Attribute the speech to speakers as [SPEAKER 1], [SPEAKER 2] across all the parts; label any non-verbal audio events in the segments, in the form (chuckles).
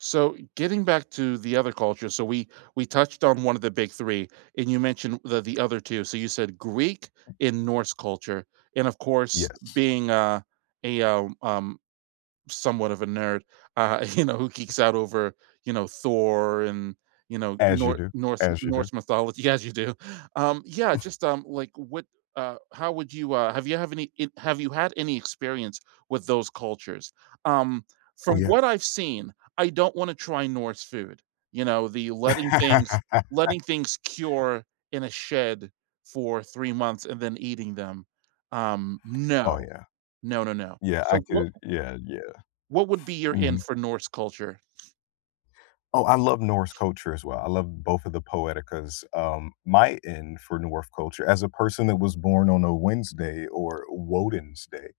[SPEAKER 1] So getting back to the other culture, so we we touched on one of the big 3 and you mentioned the the other 2, so you said, "Greek and Norse culture," and, of course,
[SPEAKER 2] Yes.
[SPEAKER 1] being, uh, a, uh um, somewhat of a nerd, uh, you know, who geeks out over, you know, Thor and, you know,
[SPEAKER 2] As you
[SPEAKER 1] Nor
[SPEAKER 2] do.
[SPEAKER 1] Norse
[SPEAKER 2] As you do.
[SPEAKER 1] Norse mythology as you do um, yeah,
[SPEAKER 2] (chuckles)
[SPEAKER 1] just, um, like, what uh, how would you, uh have you have any have you had any experience with those cultures? Um,
[SPEAKER 2] Oh,
[SPEAKER 1] from
[SPEAKER 2] yeah.
[SPEAKER 1] what I've seen, I don't wanna try Norse food, you know, the letting things
[SPEAKER 2] (laughs)
[SPEAKER 1] letting things cure in a shed for 3 months and then eating them. Um,
[SPEAKER 2] Oh,
[SPEAKER 1] no.
[SPEAKER 2] yeah.
[SPEAKER 1] No, no, no.
[SPEAKER 2] Yeah, I
[SPEAKER 1] So, wha
[SPEAKER 2] could yeah, yeah.
[SPEAKER 1] what would be your in
[SPEAKER 2] Mhm.
[SPEAKER 1] for Norse culture?
[SPEAKER 2] Oh, I love Norse culture, as well, I love both of the poeticas, um, my end for North culture as a person that was born on a Wednesday, or Woden's day,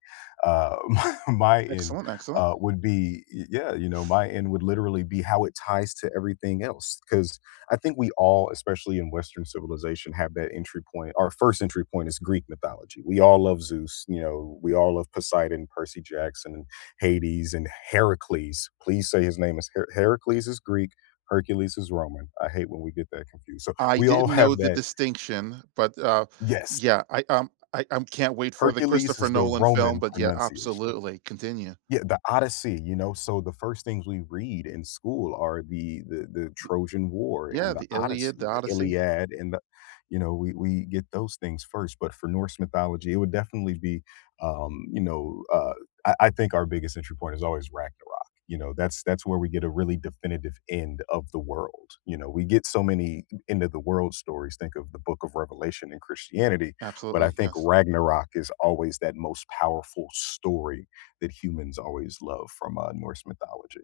[SPEAKER 2] uh, (chuckles) my end,
[SPEAKER 1] Excellent, excellent.
[SPEAKER 2] uh, would be eh, yeah, you know, my end would literally be how it ties to everything else, 'cause I think we all, especially in Western civilization, have that entry point. Our first entry point is Greek mythology, we all love Zeus, you know, we all love Poseidon, Percy Jackson, and Hades, and Heracles. Please say his name is H Heracles is Greek, Hercules is Roman. I hate when we get that confused, so,
[SPEAKER 1] I
[SPEAKER 2] we all
[SPEAKER 1] didn't know
[SPEAKER 2] have
[SPEAKER 1] the
[SPEAKER 2] that
[SPEAKER 1] distinction, but, uh,
[SPEAKER 2] Yes.
[SPEAKER 1] yeah, I um, I I'm can't wait for the
[SPEAKER 2] Hercules
[SPEAKER 1] Christopher
[SPEAKER 2] is the
[SPEAKER 1] Nolan film,
[SPEAKER 2] Roman
[SPEAKER 1] but, yeah,
[SPEAKER 2] pronunciation
[SPEAKER 1] absolutely, continue.
[SPEAKER 2] Yeah, The Odyssey, you know, so, the first things we read in school are the the the Trojan War
[SPEAKER 1] Yeah,
[SPEAKER 2] and The
[SPEAKER 1] the Iliad, the
[SPEAKER 2] Odyssey, The
[SPEAKER 1] Odyssey.
[SPEAKER 2] Iliad and the you know, we we get those things first, but for Norse mythology, it would definitely be, um, you know, uh, I I think our biggest entry point is always Ragnarok, you know, that's that's where we get a really definitive "end of the world," you know, we get so many end-of-the-world stories- think of the Book of Revelation in Christianity- but I
[SPEAKER 1] Absolutely,
[SPEAKER 2] think
[SPEAKER 1] yes.
[SPEAKER 2] Ragnarok is always that most powerful story that humans always love from, uh, Norse mythology.